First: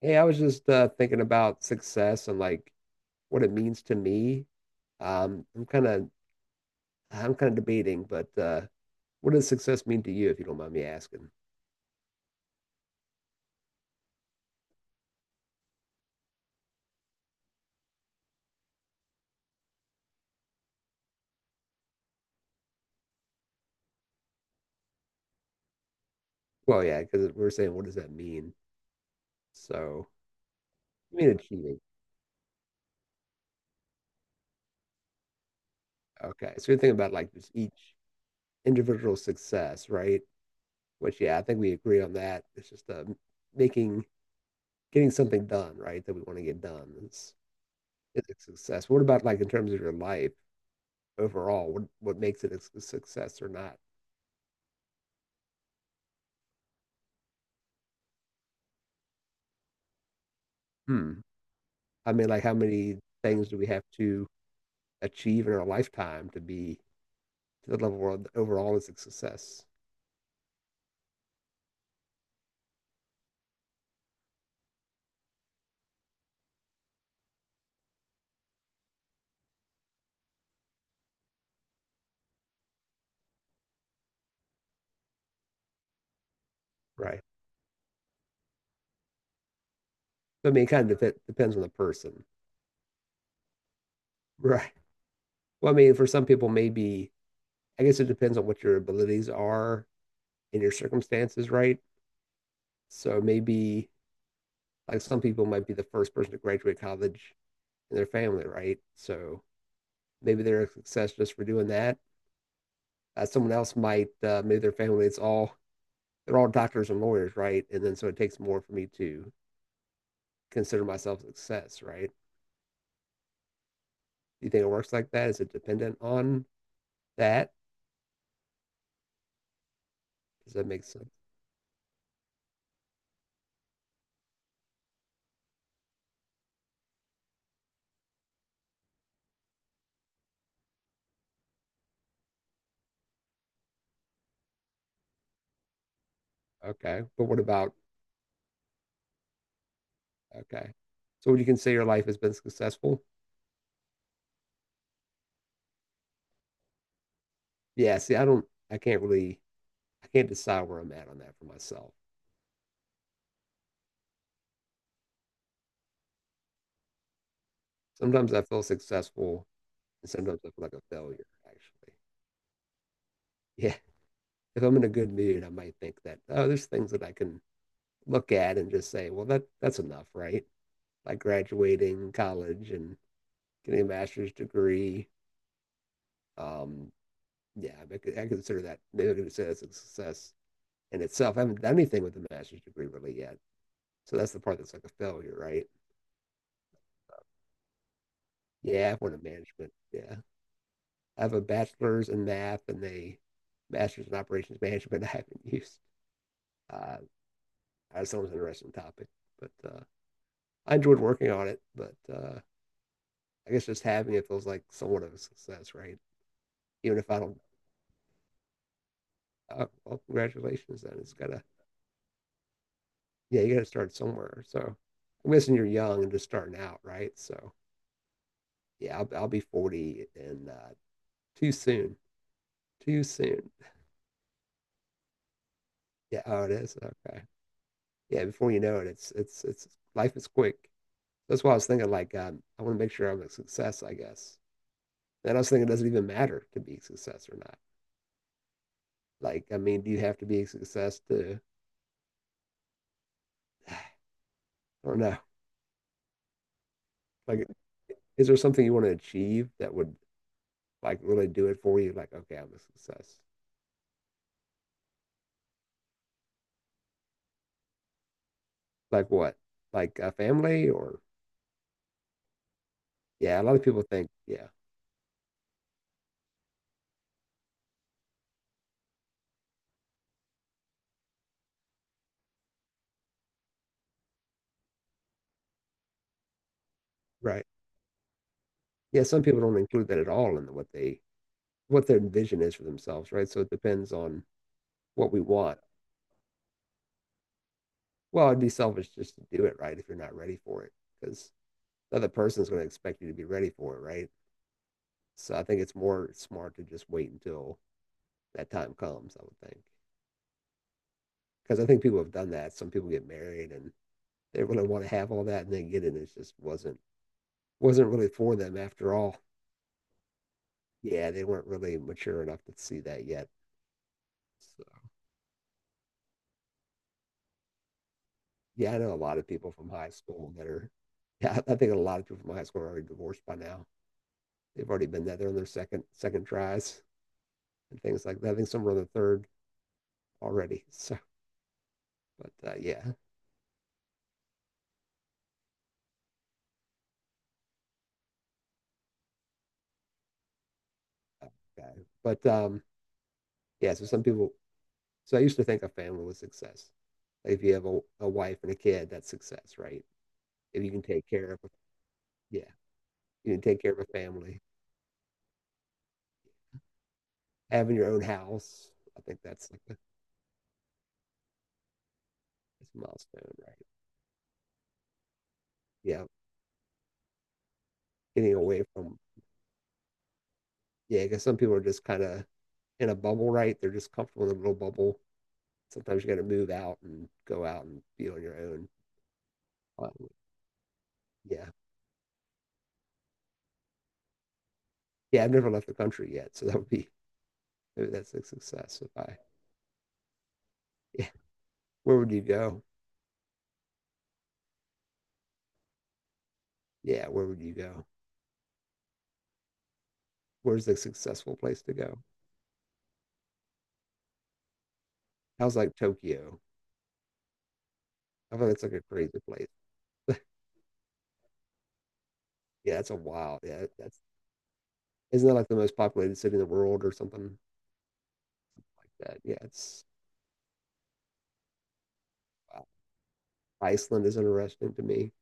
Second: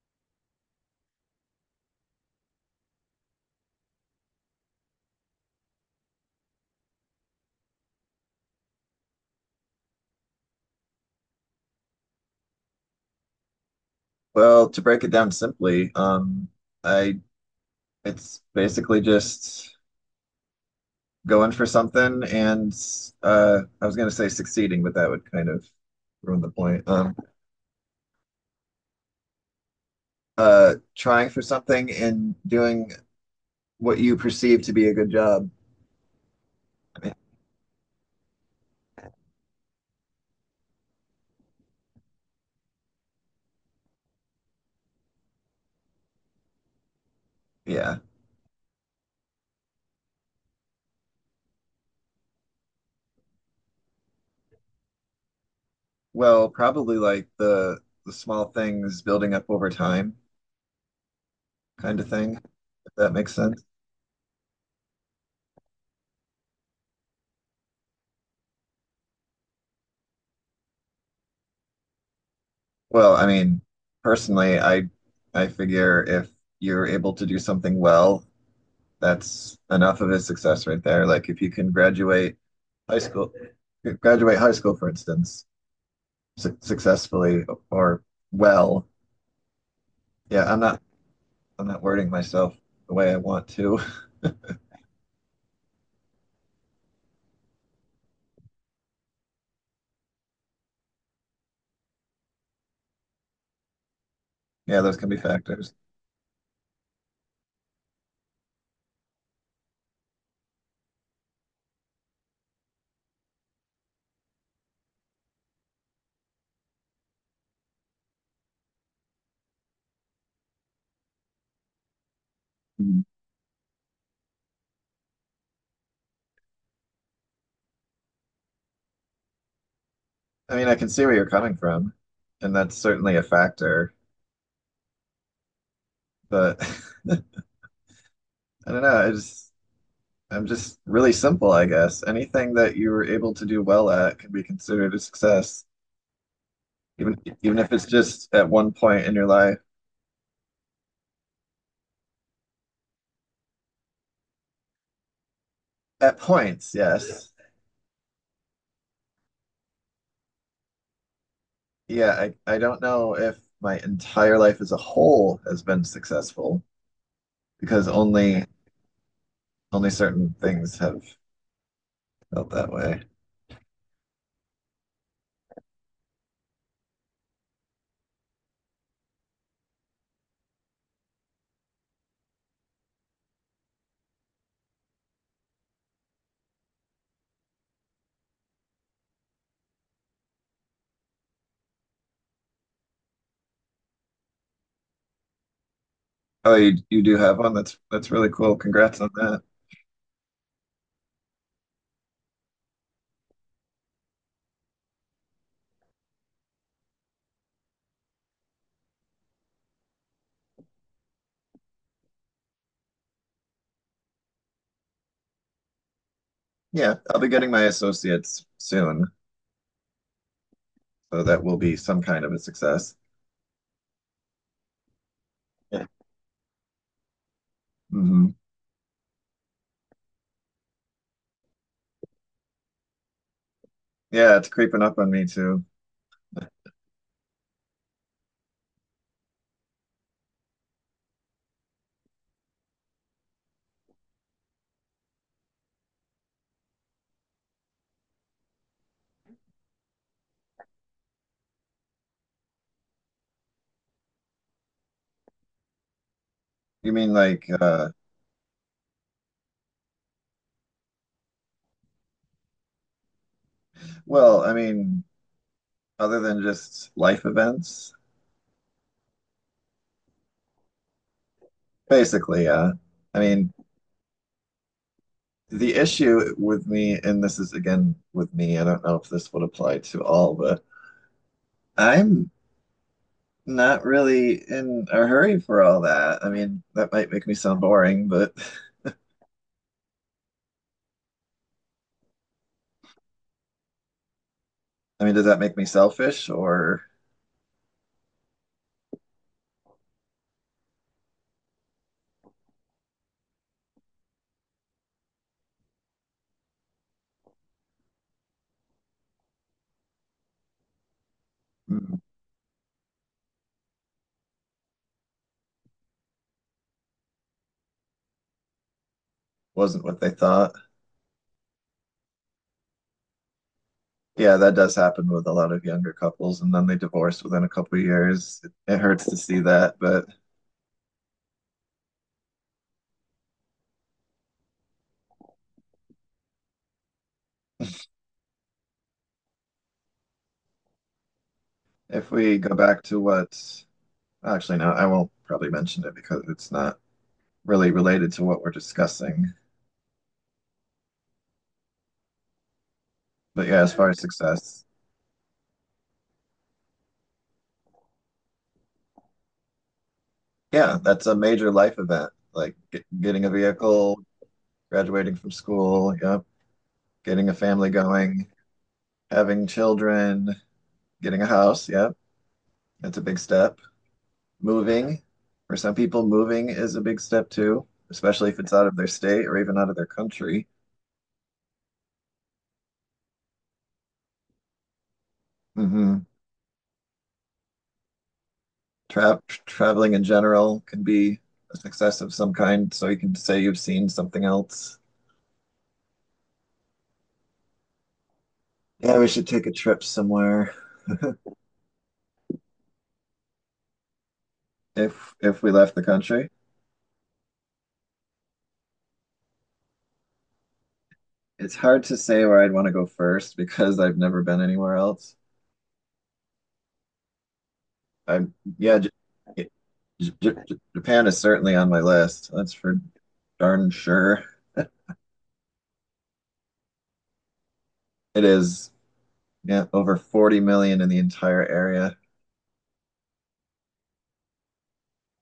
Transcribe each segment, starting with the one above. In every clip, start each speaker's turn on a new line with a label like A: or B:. A: Hey, I was just thinking about success and like what it means to me. Um, I'm kind of I'm kind of debating, but what does success mean to you, if you don't mind me asking?
B: Well, to break it down simply, I it's basically just going for something and I was gonna say succeeding, but that would kind of ruin the
A: Well,
B: point.
A: yeah, because we're saying what does that mean? So you
B: Trying
A: mean
B: for
A: achieving?
B: something and doing what you perceive to be a good job.
A: Okay, so you're thinking about like just each individual success, right? Which yeah, I think we agree on that. It's just making getting something done, right? That we want to get done is
B: Yeah.
A: is a success. What about like in terms of your life overall? What makes it a success or not?
B: Well, probably like the small things building up over time
A: Hmm.
B: kind of
A: I mean,
B: thing,
A: like how
B: if
A: many
B: that makes
A: things do
B: sense.
A: we have to achieve in our lifetime to the level where overall is a success,
B: Well, I mean, personally, I figure if you're able to do something well, that's enough of a success right there. Like if you can high school, graduate high school, for instance,
A: right?
B: successfully or well. Yeah,
A: So, I
B: I'm
A: mean, it
B: not
A: kind of depends on
B: I'm
A: the
B: not wording
A: person,
B: myself the way I want to.
A: right? Well, I mean, for some people, maybe I guess it depends on what your abilities are and your circumstances, right? So maybe
B: Yeah, those
A: like
B: can be
A: some people might
B: factors.
A: be the first person to graduate college in their family, right? So maybe they're a success just for doing that. Someone else might, maybe their family, it's all they're all doctors and lawyers, right? And then so it takes more for me to consider myself success, right?
B: Mhm.
A: Do you think it works like that? Is it dependent on that? Does
B: I
A: that
B: mean, I
A: make
B: can see
A: sense?
B: where you're coming from, and that's certainly a factor, but I don't know. I'm just really simple, I guess. Anything that you were able to do well at can be considered a success,
A: Okay.
B: even
A: But what
B: even if
A: about
B: it's just at one point in your life.
A: okay? So would you consider your life has been successful?
B: At points, yes.
A: Yeah, see, I can't really I can't decide where I'm at on that for myself.
B: Yeah, I don't know if my entire life as a whole has been successful because
A: Sometimes I feel successful
B: only
A: and
B: certain
A: sometimes I feel like
B: things
A: a
B: have
A: failure, actually.
B: felt that way.
A: Yeah. If I'm in a good mood, I might think that, oh, there's things that I can look at and just say, well, that's enough, right? Like graduating college and getting a master's degree. Um, yeah, I consider that's a success in itself. I haven't done anything with a master's degree really yet, so that's the part that's like a failure, right?
B: Oh, you do have one. That's really cool.
A: Yeah, I
B: Congrats on
A: went to
B: that.
A: management. Yeah, I have a bachelor's in math and a master's in operations management. I haven't used. Uh, I just thought it was an interesting topic, but I enjoyed working on it. But I guess just having it feels like somewhat of a success, right?
B: Yeah,
A: Even if I
B: I'll be
A: don't.
B: getting my associates soon,
A: Well, congratulations! Then it's
B: so
A: got
B: that
A: to
B: will be some kind of a success.
A: Yeah, you got to start somewhere. So I'm guessing you're
B: Yeah.
A: young and just starting out, right? So
B: Hmm.
A: yeah, I'll be 40 and too soon, too soon.
B: Yeah, it's creeping up on me too.
A: Yeah, oh, it is. Okay. Yeah, before you know it, it's life is quick. That's why I was thinking like I want to make sure I'm a success, I guess. And I was thinking it doesn't even matter to be a success or not. Like, I mean, do you have to be a success to, I don't know.
B: You mean like
A: Like, is there something you want to achieve that would like really do it for you? Like, okay, I'm a success.
B: well, I mean, other than just life events,
A: Like what? Like a family or
B: basically, yeah. I
A: yeah, a
B: mean,
A: lot of people think, yeah,
B: the issue with me, and this is again with me, I don't know if this would apply to all, but I'm not really in a hurry for all that. I mean, that might make me
A: right.
B: sound boring, but
A: Yeah, some people don't include that at all in what they what their vision is for themselves, right? So it depends on
B: I
A: what
B: mean,
A: we
B: does that make
A: want.
B: me selfish or
A: Well, it'd be selfish just to do it, right, if you're not ready for it, because the other person's going to expect you to be ready for it, right? So I think it's more smart to just wait until that time comes, I would think. Because I think
B: mm,
A: people have done that. Some people get married and they really want to have all that and they get it and it just wasn't really for them after all.
B: wasn't what they thought?
A: Yeah, they weren't really mature enough to see that yet.
B: Yeah, that
A: So,
B: does happen with a lot of younger couples, and then they divorce within a couple of years. It,
A: yeah,
B: it
A: I know a
B: hurts to
A: lot of
B: see
A: people from
B: that,
A: high
B: but
A: school that are, yeah, I think a lot of people from high school are already divorced by now. They've already been there. They're on their second tries and things like that. I think some are on the third already. So,
B: if
A: but
B: we go back
A: yeah,
B: to what, actually, no, I won't probably mention it because it's not really related to what we're discussing.
A: okay. But
B: But yeah, as
A: yeah. So
B: far as
A: some people.
B: success,
A: So I used to think a family was success. Like if you have a wife and a kid, that's success, right? If you
B: yeah,
A: can
B: that's
A: take
B: a
A: care
B: major
A: of,
B: life event.
A: yeah,
B: Like getting a
A: you can take care of a
B: vehicle,
A: family,
B: graduating from school, yep, getting a family
A: having your own
B: going,
A: house. I think
B: having
A: that's like
B: children, getting a house, yep,
A: that's a
B: that's a big
A: milestone, right?
B: step. Moving, for some
A: Yeah,
B: people, moving is a big step too, especially
A: getting
B: if it's
A: away
B: out of their
A: from
B: state or even out of their country.
A: yeah, because some people are just kind of in a bubble, right? They're just comfortable in a little bubble. Sometimes
B: Hmm.
A: you got to move out and go out and be on your own.
B: Traveling in
A: Um,
B: general can be
A: yeah,
B: a success of some kind, so you can say you've seen something else.
A: yeah. I've never left the country yet, so that would be maybe that's a success. If
B: Yeah, we
A: I
B: should take a trip somewhere
A: yeah, where would you go?
B: if we left the country.
A: Yeah, where would you go? Where's the successful
B: It's
A: place to
B: hard to
A: go?
B: say where I'd want to go first because I've never been anywhere else.
A: How's like Tokyo?
B: I'm
A: I feel that's like
B: yeah,
A: a
B: J
A: crazy place.
B: J J Japan is certainly on my list. That's
A: Yeah,
B: for
A: that's a wild. Yeah,
B: darn
A: that's
B: sure.
A: isn't that like the most populated city in the world or something
B: It
A: like
B: is,
A: that? Yeah,
B: yeah,
A: it's
B: over 40 million in the entire area.
A: wow. Iceland is interesting to me,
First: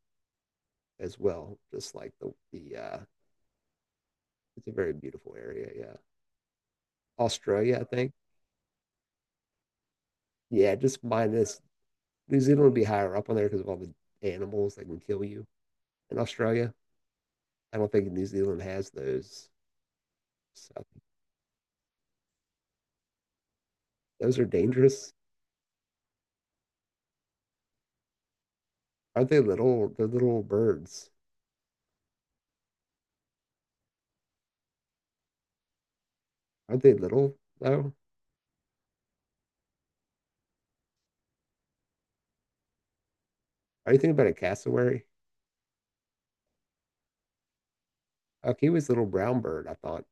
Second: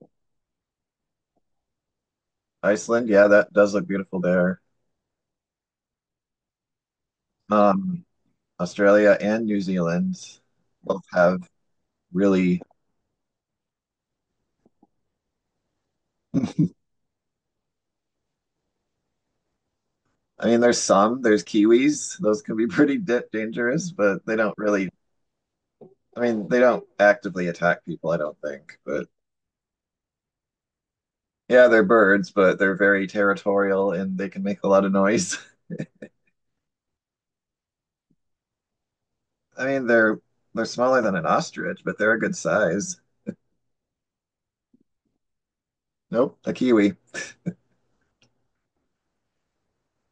A: as well. Just like the
B: Iceland, yeah, that does look beautiful there.
A: it's a very beautiful area. Yeah, Australia, I
B: Um,
A: think.
B: Australia and New Zealand
A: Yeah, just
B: both have
A: minus New
B: really
A: Zealand would be higher up on there because of all the animals that can kill you in Australia. I don't think New Zealand has those.
B: there's
A: So
B: some, there's Kiwis. Those can be pretty da dangerous, but they
A: those are
B: don't really,
A: dangerous.
B: I mean, they don't actively attack people, I don't think. But
A: Aren't they little? They're little birds.
B: yeah, they're birds, but they're very territorial and they can make a lot of noise.
A: Aren't they little though?
B: I mean, they're smaller than an ostrich, but they're a good size.
A: Are you thinking about a cassowary?
B: Nope, a kiwi.
A: Like he was a little brown bird. I thought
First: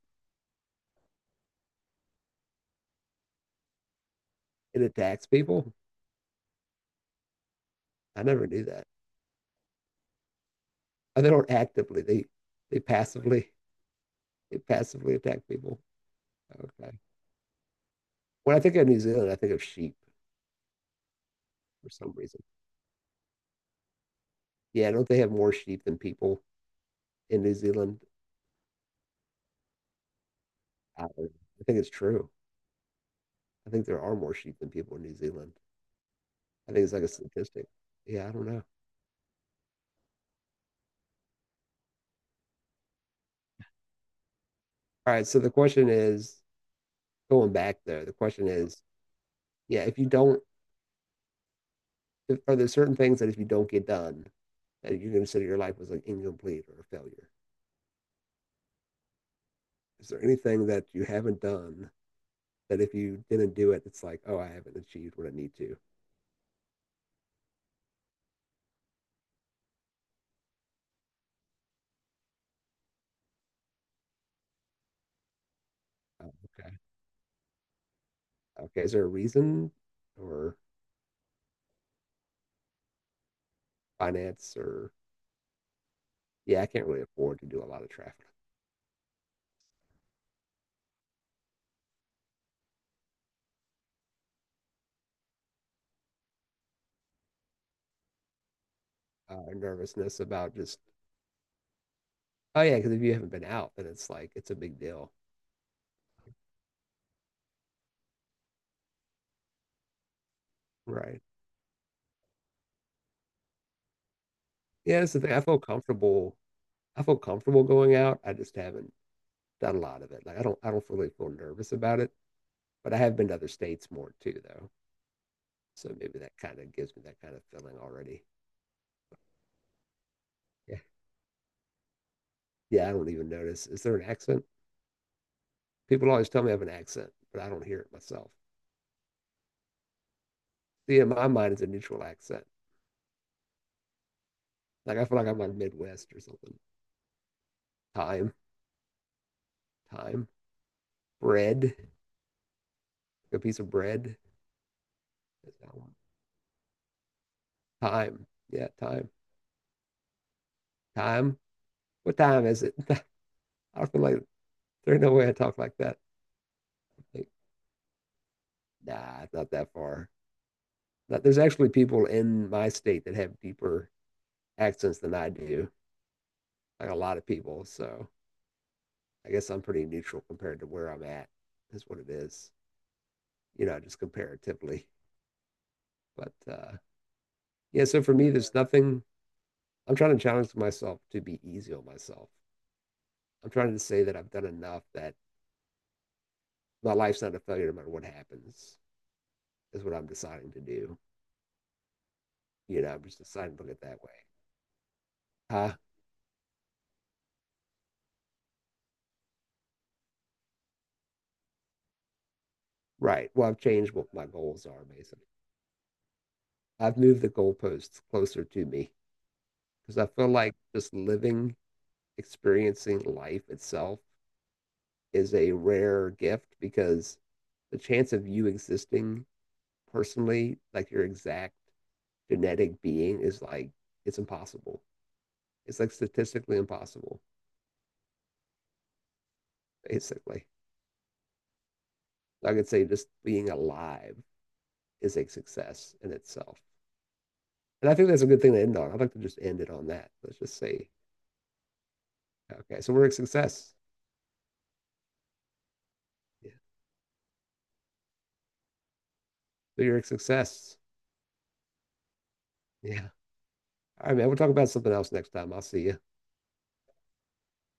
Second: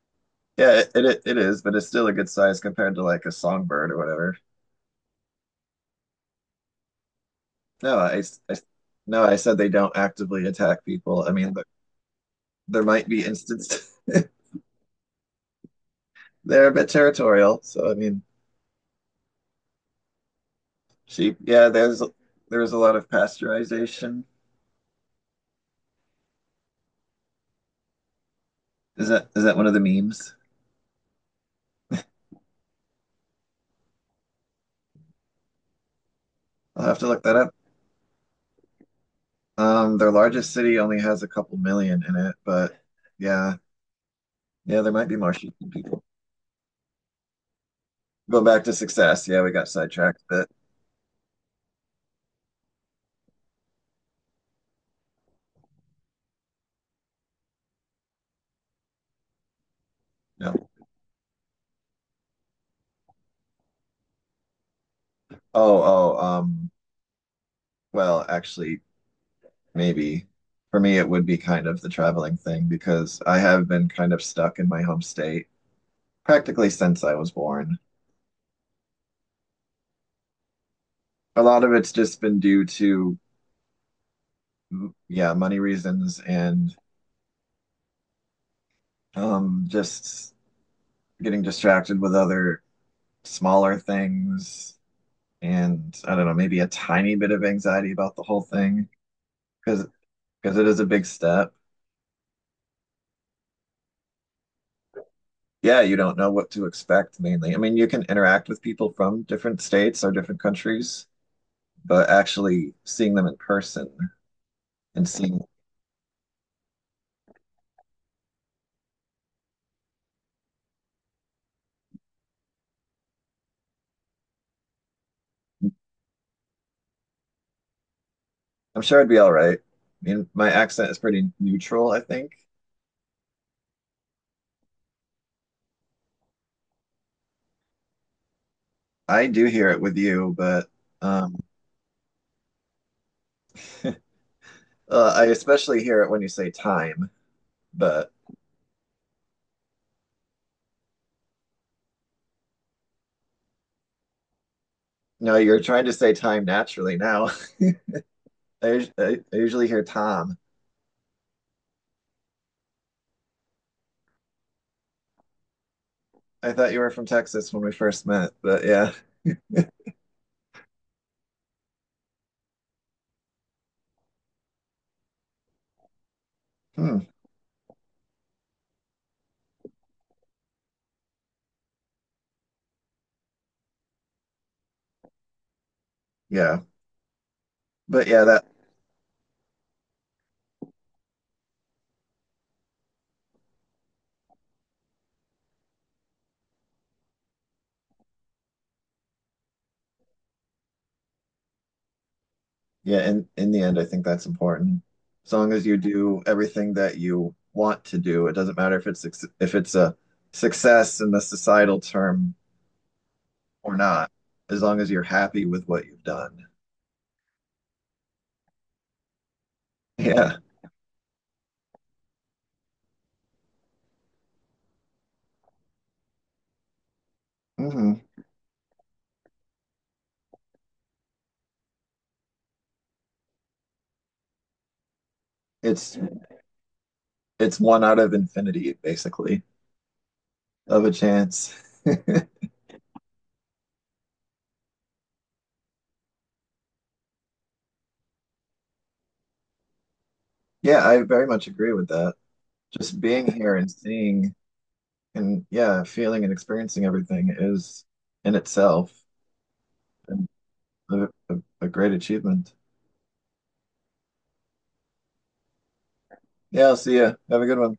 B: Yeah, it is, but it's still a good size compared to like a songbird or whatever.
A: it attacks people.
B: No,
A: I never knew that.
B: I said they don't actively attack people.
A: Oh, they
B: I
A: don't
B: mean, but
A: actively. They
B: there might be
A: passively
B: instances.
A: they passively attack people.
B: They're a bit
A: Okay.
B: territorial. So I mean,
A: When I think of New Zealand, I think of sheep
B: sheep. Yeah,
A: for some reason.
B: there's a lot of pasteurization.
A: Yeah, don't they have more sheep than people in New Zealand?
B: Is that one of the memes?
A: Don't know. I think it's true. I think there are more sheep than people in New Zealand. I think
B: I'll
A: it's
B: have
A: like
B: to
A: a
B: look that up.
A: statistic. Yeah, I don't know.
B: Their largest city only has a couple million in it, but yeah, yeah, there might
A: All
B: be
A: right,
B: more
A: so the
B: Shiki
A: question
B: people.
A: is going back there, the
B: Go
A: question
B: back to
A: is,
B: success. Yeah, we got
A: yeah, if you
B: sidetracked,
A: don't,
B: but
A: if, are there certain things that if you don't get done, that you consider your life was like incomplete or a failure? Is there anything
B: no.
A: that you haven't done that if you didn't do it, it's like, oh, I haven't achieved what I need to?
B: Oh, oh, um, Actually, maybe for me it would be kind of the traveling thing because I have been kind of stuck in my home state
A: Oh,
B: practically
A: okay.
B: since I was born.
A: Okay. Is there a reason or
B: A lot of it's just been due to,
A: finance or
B: yeah, money reasons
A: yeah, I
B: and
A: can't really afford to do a lot of traffic.
B: um, just getting distracted with other smaller things, and I don't know, maybe a tiny bit of anxiety about the whole thing because
A: Nervousness about
B: it is
A: just
B: a big step.
A: oh yeah, because if you haven't been out, then it's like it's a big deal,
B: Yeah, you don't know what to expect mainly. I mean, you can interact with people from different states or different countries,
A: right?
B: but actually seeing them in person
A: Yeah,
B: and
A: that's the thing.
B: seeing,
A: I feel comfortable. I feel comfortable going out. I just haven't done a lot of it. Like I don't really feel nervous about it. But I have been to other states more too, though. So maybe that kind of gives me that kind of feeling already.
B: I'm sure I'd be all right. I mean, my
A: Yeah,
B: accent is pretty neutral, I think.
A: yeah. I don't even notice. Is there an accent? People always tell me I have an accent, but I don't hear it myself.
B: I do hear it with you, but
A: See, in my
B: um,
A: mind, it's a neutral accent. Like I feel
B: I
A: like I'm on
B: especially hear it
A: Midwest
B: when
A: or
B: you say
A: something.
B: time. But
A: Time, time, bread, a piece of bread.
B: no,
A: Is
B: you're
A: that
B: trying to
A: one?
B: say time naturally now.
A: Time, yeah, time,
B: I usually hear Tom.
A: time. What time is it? I feel like there's no way I talk like that.
B: I thought you were from
A: Like,
B: Texas when we first met, but yeah.
A: nah, it's not that far. But there's actually people in my state that have deeper accents than I do, like a
B: Hmm.
A: lot of people. So I guess I'm pretty neutral compared to where I'm at. That's what it is, you know, just comparatively. But
B: Yeah.
A: yeah, so
B: But
A: for
B: yeah,
A: me,
B: that
A: there's nothing, I'm trying to challenge myself to be easy on myself. I'm trying to say that I've done enough that my life's not a failure no matter what happens, is what I'm deciding to do. You know, I'm
B: yeah,
A: just
B: in
A: deciding
B: the
A: to look
B: end
A: at it
B: I
A: that
B: think
A: way.
B: that's important. As long as you
A: Huh?
B: do everything that you want to do, it doesn't matter if it's if it's a success in the societal term
A: Right. Well, I've
B: or
A: changed
B: not,
A: what my
B: as
A: goals
B: long
A: are,
B: as you're
A: basically.
B: happy with what you've done.
A: I've moved the goalposts closer to me because I feel
B: Yeah.
A: like just living, experiencing life itself is a rare gift because the
B: Hmm.
A: chance of you existing personally, like your exact genetic being, is like it's impossible. It's like
B: It's
A: statistically impossible,
B: it's one out of infinity, basically,
A: basically.
B: of a chance.
A: I could say just being alive is a success in itself. And I think that's a good thing to end on. I'd like to just end it on that. Let's just
B: Yeah,
A: say,
B: I very much agree with that.
A: okay, so
B: Just
A: we're a
B: being here and
A: success.
B: seeing and yeah, feeling and
A: Yeah.
B: experiencing everything is in itself
A: So you're a success.
B: a, a, a great achievement.
A: Yeah. All right, man. We'll talk about something else next time. I'll see you.
B: Yeah, I'll see ya. Have a good one.